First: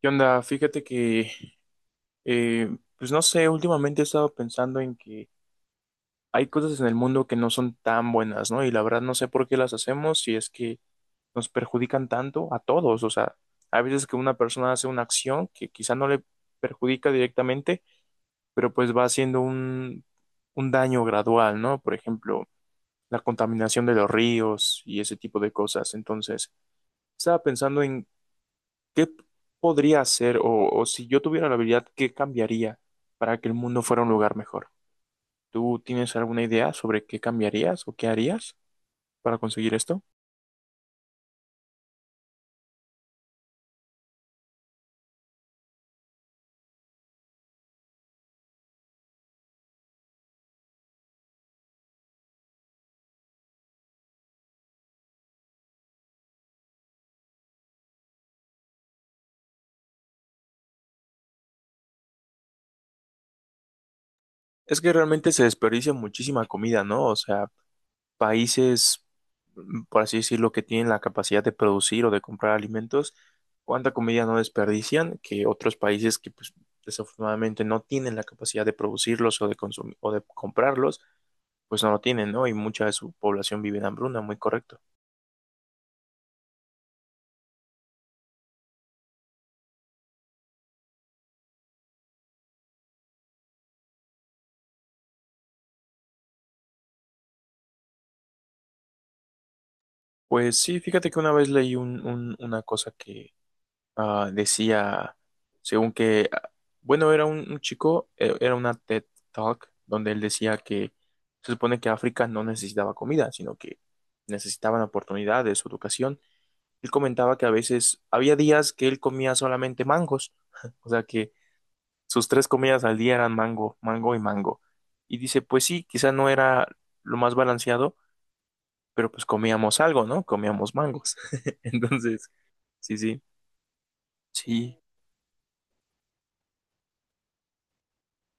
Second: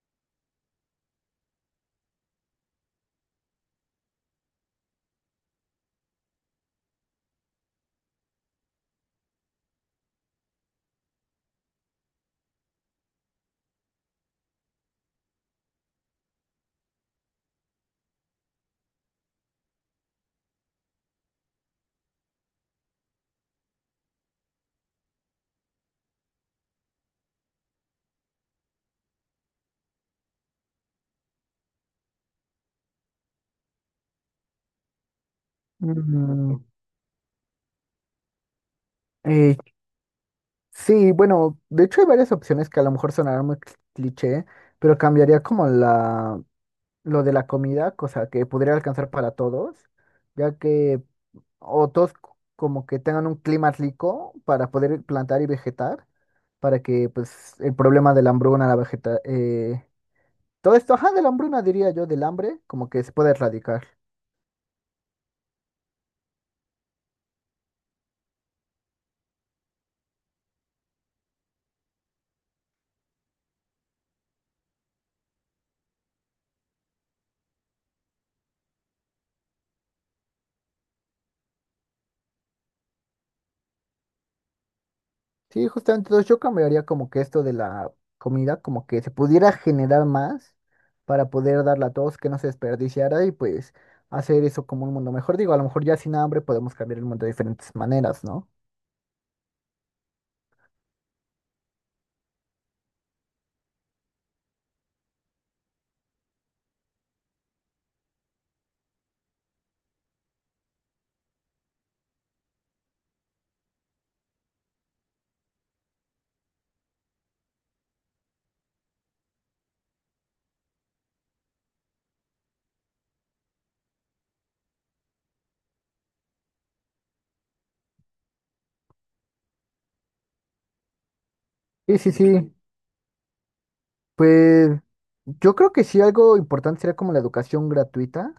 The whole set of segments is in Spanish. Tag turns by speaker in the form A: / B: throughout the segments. A: ¿Qué onda? Fíjate que, pues no sé, últimamente he estado pensando en que hay cosas en el mundo que no son tan buenas, ¿no? Y la verdad no sé por qué las hacemos si es que nos perjudican tanto a todos. O sea, hay veces que una persona hace una acción que quizá no le perjudica directamente, pero pues va haciendo un daño gradual, ¿no? Por ejemplo, la contaminación de los ríos y ese tipo de cosas. Entonces, estaba pensando en ¿qué podría hacer o si yo tuviera la habilidad, qué cambiaría para que el mundo fuera un lugar mejor? ¿Tú tienes alguna
B: Mm,
A: idea sobre qué cambiarías o qué harías para
B: eh,
A: conseguir esto?
B: sí, bueno, de hecho hay varias opciones que a lo mejor sonarán muy cliché, pero cambiaría como lo de la comida, cosa que podría alcanzar para todos, ya que o todos c- como que tengan un clima rico para poder plantar y vegetar, para que pues el problema de la hambruna, todo esto, ajá, de la hambruna diría yo, del hambre, como que se puede erradicar.
A: Es que realmente se desperdicia muchísima comida, ¿no? O sea, países, por así decirlo, que tienen la capacidad de producir o de comprar alimentos, ¿cuánta comida no desperdician que otros países que pues, desafortunadamente no tienen la capacidad de producirlos o de consumir o de comprarlos, pues no lo tienen, ¿no? Y mucha de su población vive en hambruna, muy correcto.
B: Sí, justamente, entonces yo cambiaría como que esto de la comida, como que se pudiera generar más para poder darla a todos, que no se desperdiciara y pues hacer eso como un mundo mejor. Digo, a lo mejor ya sin hambre podemos cambiar el mundo de diferentes maneras, ¿no?
A: Pues sí, fíjate que una vez leí un, una cosa que decía, según que, bueno, era un chico, era una TED Talk, donde él decía que se supone que África no necesitaba comida, sino que necesitaban oportunidades, educación. Él comentaba que a veces había días que él comía solamente mangos, o sea que sus tres comidas al día eran mango, mango y mango. Y dice, pues sí, quizá no era lo más balanceado pero pues comíamos algo, ¿no? Comíamos mangos.
B: Sí, sí,
A: Entonces,
B: sí.
A: sí, sí,
B: Pues
A: sí.
B: yo creo que sí algo importante sería como la educación gratuita.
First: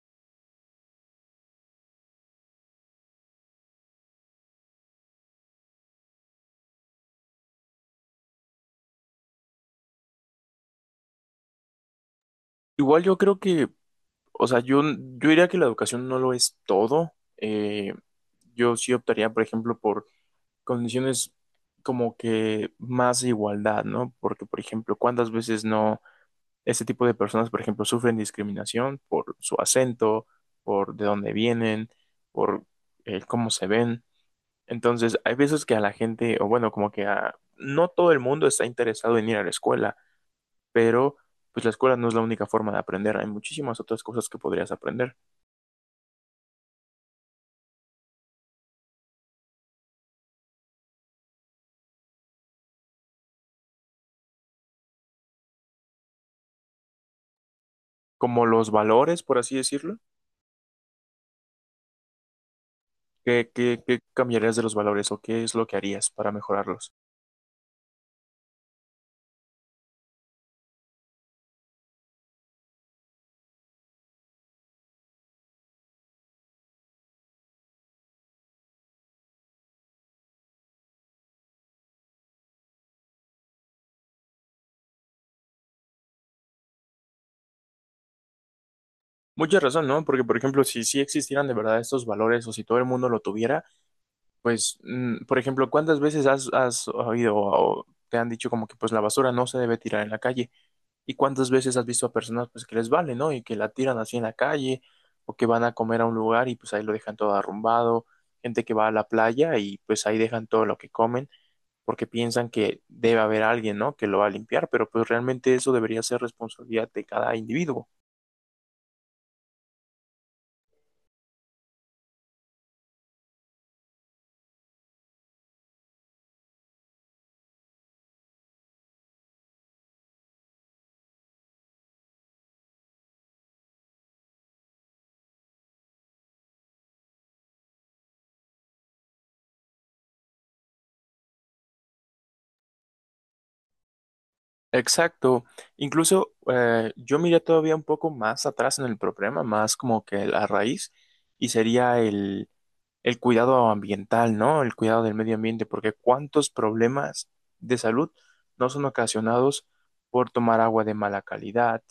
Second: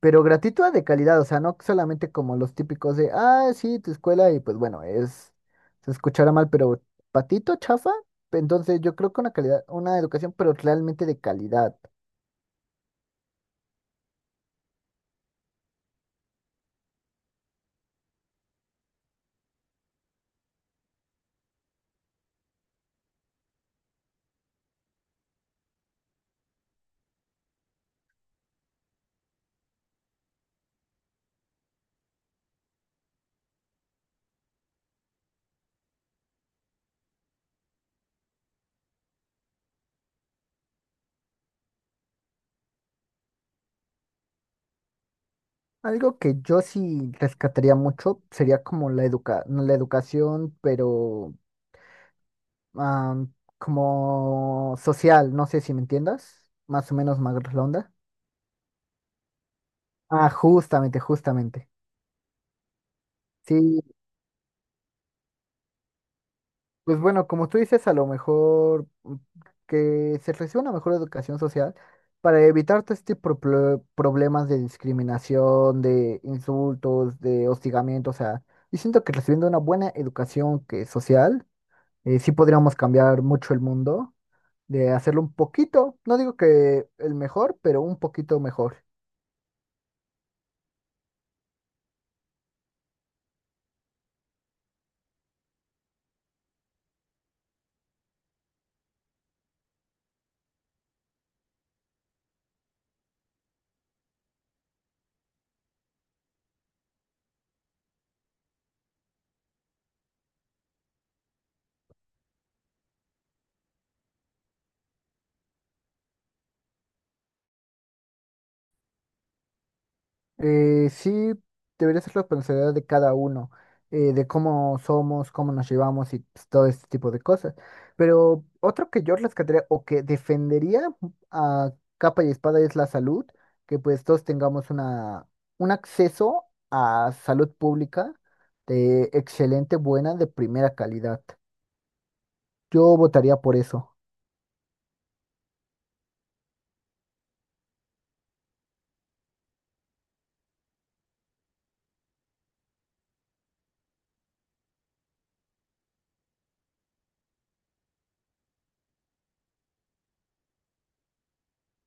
B: Pero gratuita de calidad, o sea, no solamente como los típicos de, ah, sí, tu escuela, y pues bueno, es, se escuchará mal, pero patito, chafa. Entonces yo creo que una calidad, una educación, pero realmente de calidad.
A: Igual yo creo que, o sea, yo diría que la educación no lo es todo. Yo sí optaría, por ejemplo, por condiciones como que más de igualdad, ¿no? Porque, por ejemplo, ¿cuántas veces no este tipo de personas, por ejemplo, sufren discriminación por su acento, por de dónde vienen, por cómo se ven? Entonces, hay veces que a la gente, o bueno, como que a, no todo el mundo está interesado en ir a la escuela, pero pues la escuela no es la única forma de aprender, hay muchísimas otras cosas que podrías aprender,
B: Algo que yo sí rescataría mucho sería como la educa, no, la educación, pero am, como social, no sé si me entiendas, más o menos más redonda.
A: como los valores, por así decirlo.
B: Ah, justamente, justamente.
A: ¿Qué, qué,
B: Sí,
A: qué cambiarías de los valores o qué es lo que harías para mejorarlos?
B: pues bueno, como tú dices, a lo mejor que se reciba una mejor educación social para evitar todo este problemas de discriminación, de insultos, de hostigamiento, o sea, yo siento que recibiendo una buena educación que social, sí podríamos cambiar mucho el mundo, de hacerlo un poquito, no digo que el mejor, pero un poquito mejor.
A: Mucha razón, ¿no? Porque, por ejemplo, si sí existieran de verdad estos valores o si todo el mundo lo tuviera, pues, por ejemplo, ¿cuántas veces has oído o te han dicho como que pues la basura no se debe tirar en la calle? ¿Y cuántas veces has visto a personas pues que les vale, ¿no? Y que la tiran así en la calle o que van a comer a un lugar y pues ahí lo dejan todo arrumbado, gente que va a la playa y pues ahí dejan todo lo que comen porque piensan que debe haber alguien, ¿no? Que lo va a limpiar, pero pues realmente eso debería ser responsabilidad de cada individuo.
B: Sí, debería ser responsabilidad de cada uno, de cómo somos, cómo nos llevamos y pues, todo este tipo de cosas. Pero otro que yo rescataría o que defendería a capa y espada es la salud, que pues todos tengamos un acceso a salud pública de excelente, buena, de primera calidad. Yo votaría por eso.
A: Exacto. Incluso yo miré todavía un poco más atrás en el problema, más como que la raíz, y sería el cuidado ambiental, ¿no? El cuidado del medio ambiente, porque cuántos problemas de salud no son ocasionados por tomar agua de mala calidad,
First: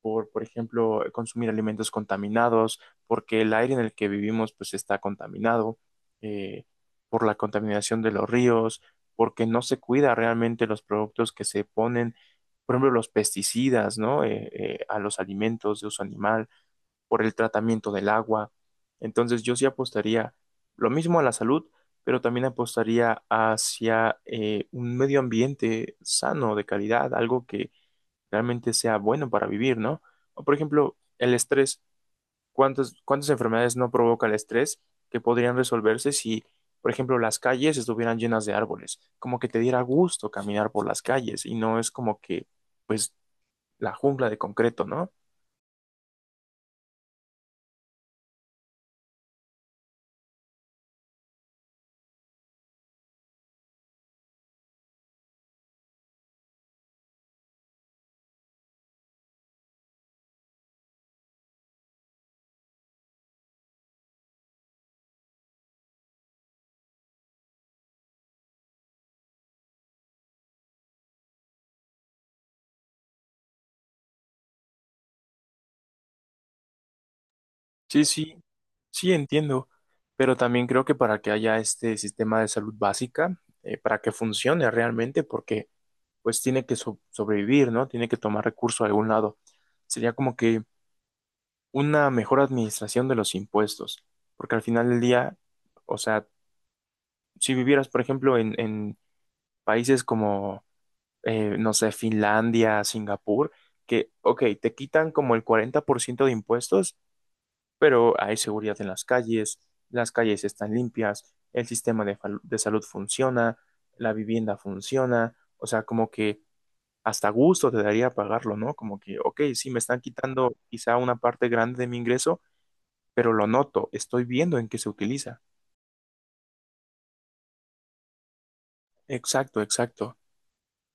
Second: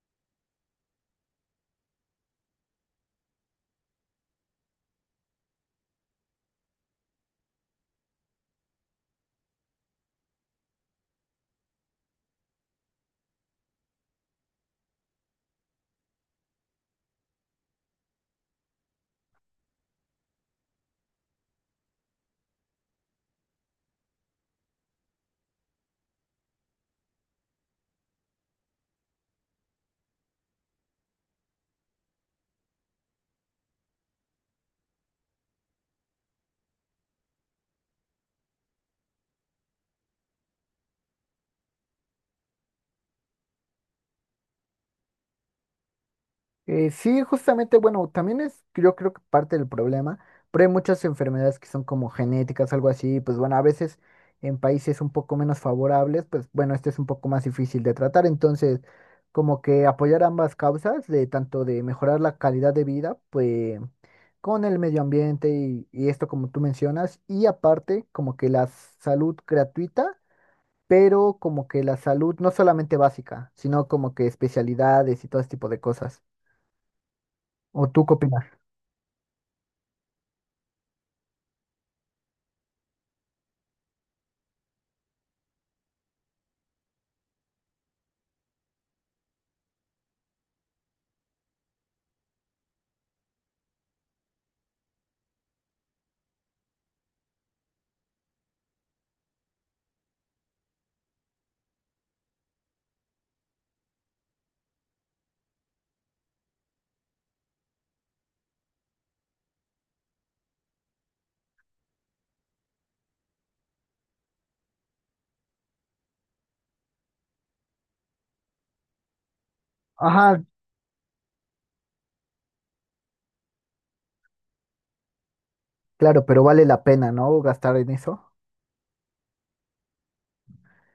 A: por ejemplo, consumir alimentos contaminados, porque el aire en el que vivimos pues está contaminado, eh, por la contaminación de los ríos, porque no se cuida realmente los productos que se ponen, por ejemplo, los pesticidas, ¿no? A los alimentos de uso animal por el tratamiento del agua. Entonces yo sí apostaría lo mismo a la salud, pero también apostaría hacia un medio ambiente sano, de calidad, algo que realmente sea bueno para vivir, ¿no? O por ejemplo, el estrés. ¿Cuántas enfermedades no provoca el estrés que podrían resolverse si, por ejemplo, las calles estuvieran llenas de árboles? Como que te diera gusto caminar por las calles y no es como que, pues, la jungla de concreto, ¿no?
B: Sí, justamente, bueno, también es, yo creo que parte del problema, pero hay muchas enfermedades que son como genéticas, algo así, pues bueno, a veces en países un poco menos favorables, pues bueno, este es un poco más difícil de tratar, entonces como que apoyar ambas causas, de tanto de mejorar la calidad de vida, pues con el medio ambiente y esto como tú mencionas, y aparte como que la salud gratuita, pero como que la salud no solamente básica, sino como que especialidades y todo este tipo de cosas. ¿O
A: Sí,
B: tú qué
A: sí,
B: opinas?
A: sí, entiendo, pero también creo que para que haya este sistema de salud básica, para que funcione realmente, porque pues tiene que sobrevivir, ¿no? Tiene que tomar recursos de algún lado. Sería como que una mejor administración de los impuestos, porque al final del día, o sea, si vivieras, por ejemplo, en países como, no sé, Finlandia, Singapur, que, ok, te quitan como el 40% de impuestos pero hay seguridad en las calles están limpias, el sistema de salud funciona, la vivienda funciona, o sea, como que hasta gusto te daría pagarlo, ¿no? Como que, ok, sí, me están
B: Ajá,
A: quitando quizá una parte grande de mi ingreso, pero lo noto, estoy viendo en qué se utiliza.
B: claro, pero vale la pena, ¿no? Gastar en eso.
A: Exacto, exacto.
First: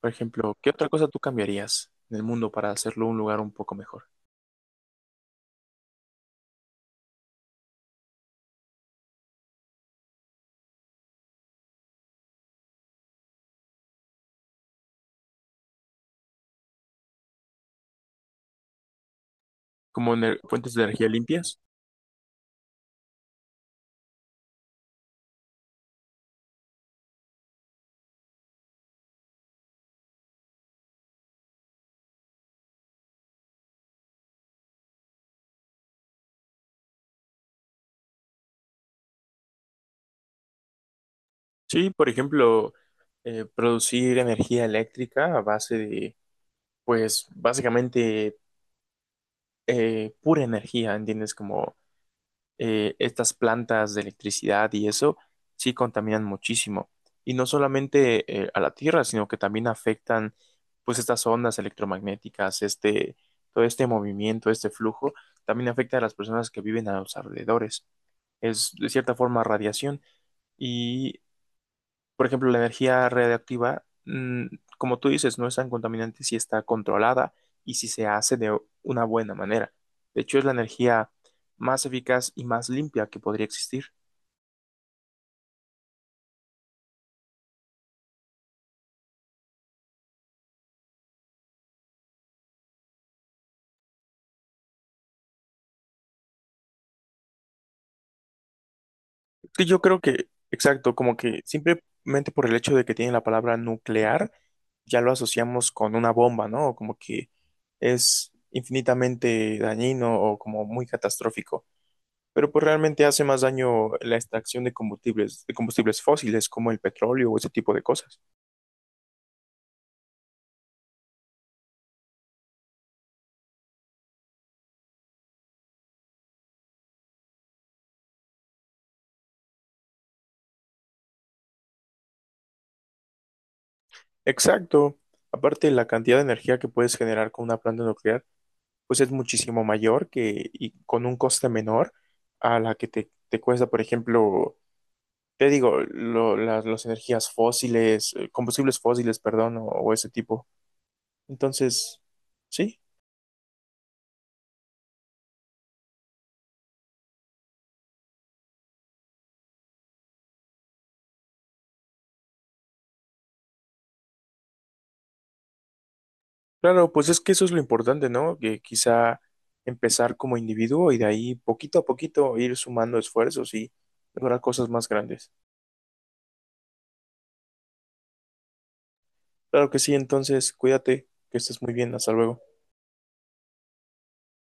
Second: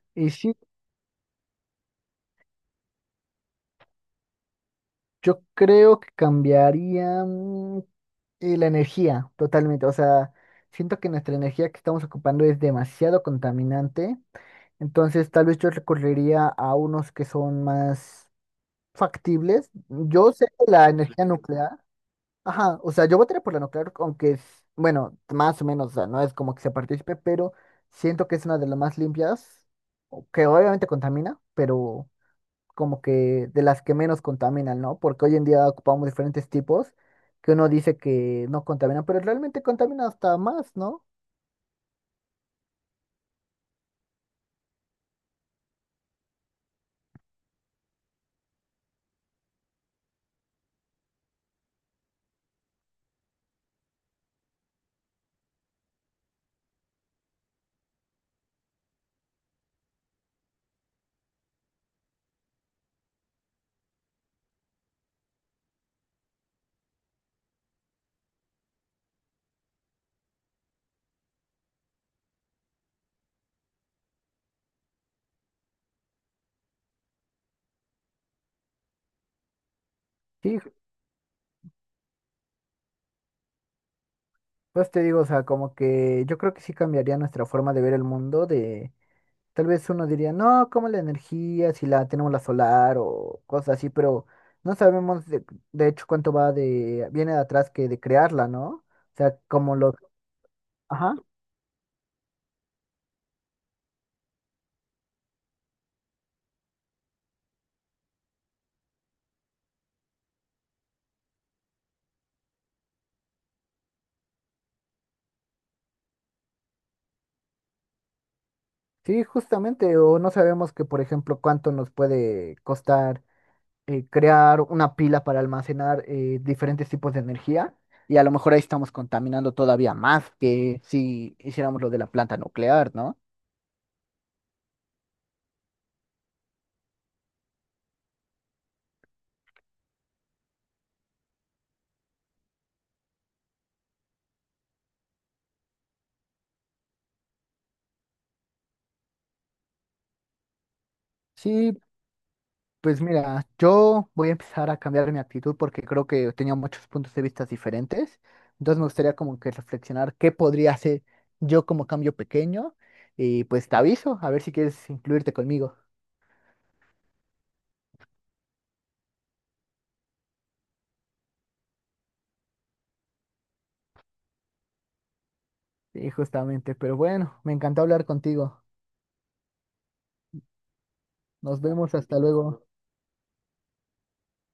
A: Por
B: Y sí,
A: ejemplo, ¿qué otra cosa tú cambiarías en el mundo para hacerlo un lugar un poco mejor?
B: yo creo que cambiaría la energía totalmente. O sea, siento que nuestra energía que estamos ocupando es demasiado contaminante. Entonces, tal vez yo recurriría a unos que son más factibles.
A: ¿Como
B: Yo sé que
A: fuentes de
B: la
A: energía
B: energía
A: limpias?
B: nuclear. Ajá, o sea, yo votaré por la nuclear, aunque es, bueno, más o menos, o sea, no es como que se participe, pero siento que es una de las más limpias, o que obviamente contamina, pero como que de las que menos contaminan, ¿no? Porque hoy en día ocupamos diferentes tipos que uno dice que no contaminan, pero realmente contamina hasta más, ¿no?
A: Sí, por ejemplo, producir energía eléctrica a base de pues básicamente pura energía, ¿entiendes? Como estas plantas de electricidad y eso sí contaminan muchísimo. Y no solamente a la Tierra, sino que también afectan pues estas ondas electromagnéticas, este, todo este movimiento, este flujo, también afecta a las personas que viven a los alrededores. Es de cierta forma radiación y por ejemplo, la energía radiactiva, como tú dices, no es tan contaminante si está controlada y si se hace de una buena manera. De hecho, es la
B: Sí,
A: energía más eficaz y más limpia que podría existir.
B: pues te digo, o sea, como que yo creo que sí cambiaría nuestra forma de ver el mundo, de tal vez uno diría, no, como la energía, si la tenemos la solar o cosas así, pero no sabemos de hecho cuánto viene de atrás que de crearla, ¿no? O sea,
A: Que
B: como
A: yo
B: los,
A: creo que, exacto, como
B: ajá,
A: que simplemente por el hecho de que tiene la palabra nuclear, ya lo asociamos con una bomba, ¿no? Como que es infinitamente dañino o como muy catastrófico. Pero pues realmente hace más daño la extracción de combustibles fósiles como el petróleo o ese tipo de cosas.
B: sí, justamente, o no sabemos que, por ejemplo, cuánto nos puede costar crear una pila para almacenar diferentes tipos de energía, y a lo mejor ahí estamos contaminando todavía más que si hiciéramos lo de la planta nuclear, ¿no?
A: Exacto. Aparte, la cantidad de energía que puedes generar con una planta nuclear, pues es muchísimo mayor que y con un coste menor a la que te cuesta, por ejemplo, te digo, las energías fósiles, combustibles fósiles, perdón, o ese tipo.
B: Sí,
A: Entonces, sí.
B: pues mira, yo voy a empezar a cambiar mi actitud porque creo que tenía muchos puntos de vista diferentes. Entonces me gustaría como que reflexionar qué podría hacer yo como cambio pequeño y pues te aviso a ver si quieres incluirte conmigo.
A: Claro, pues es que eso es lo importante, ¿no? Que quizá empezar como individuo y de ahí poquito a poquito ir sumando esfuerzos y lograr cosas más grandes.
B: Sí, justamente, pero bueno, me encantó hablar contigo.
A: Claro que sí, entonces cuídate, que
B: Nos
A: estés muy bien,
B: vemos,
A: hasta
B: hasta
A: luego.
B: luego.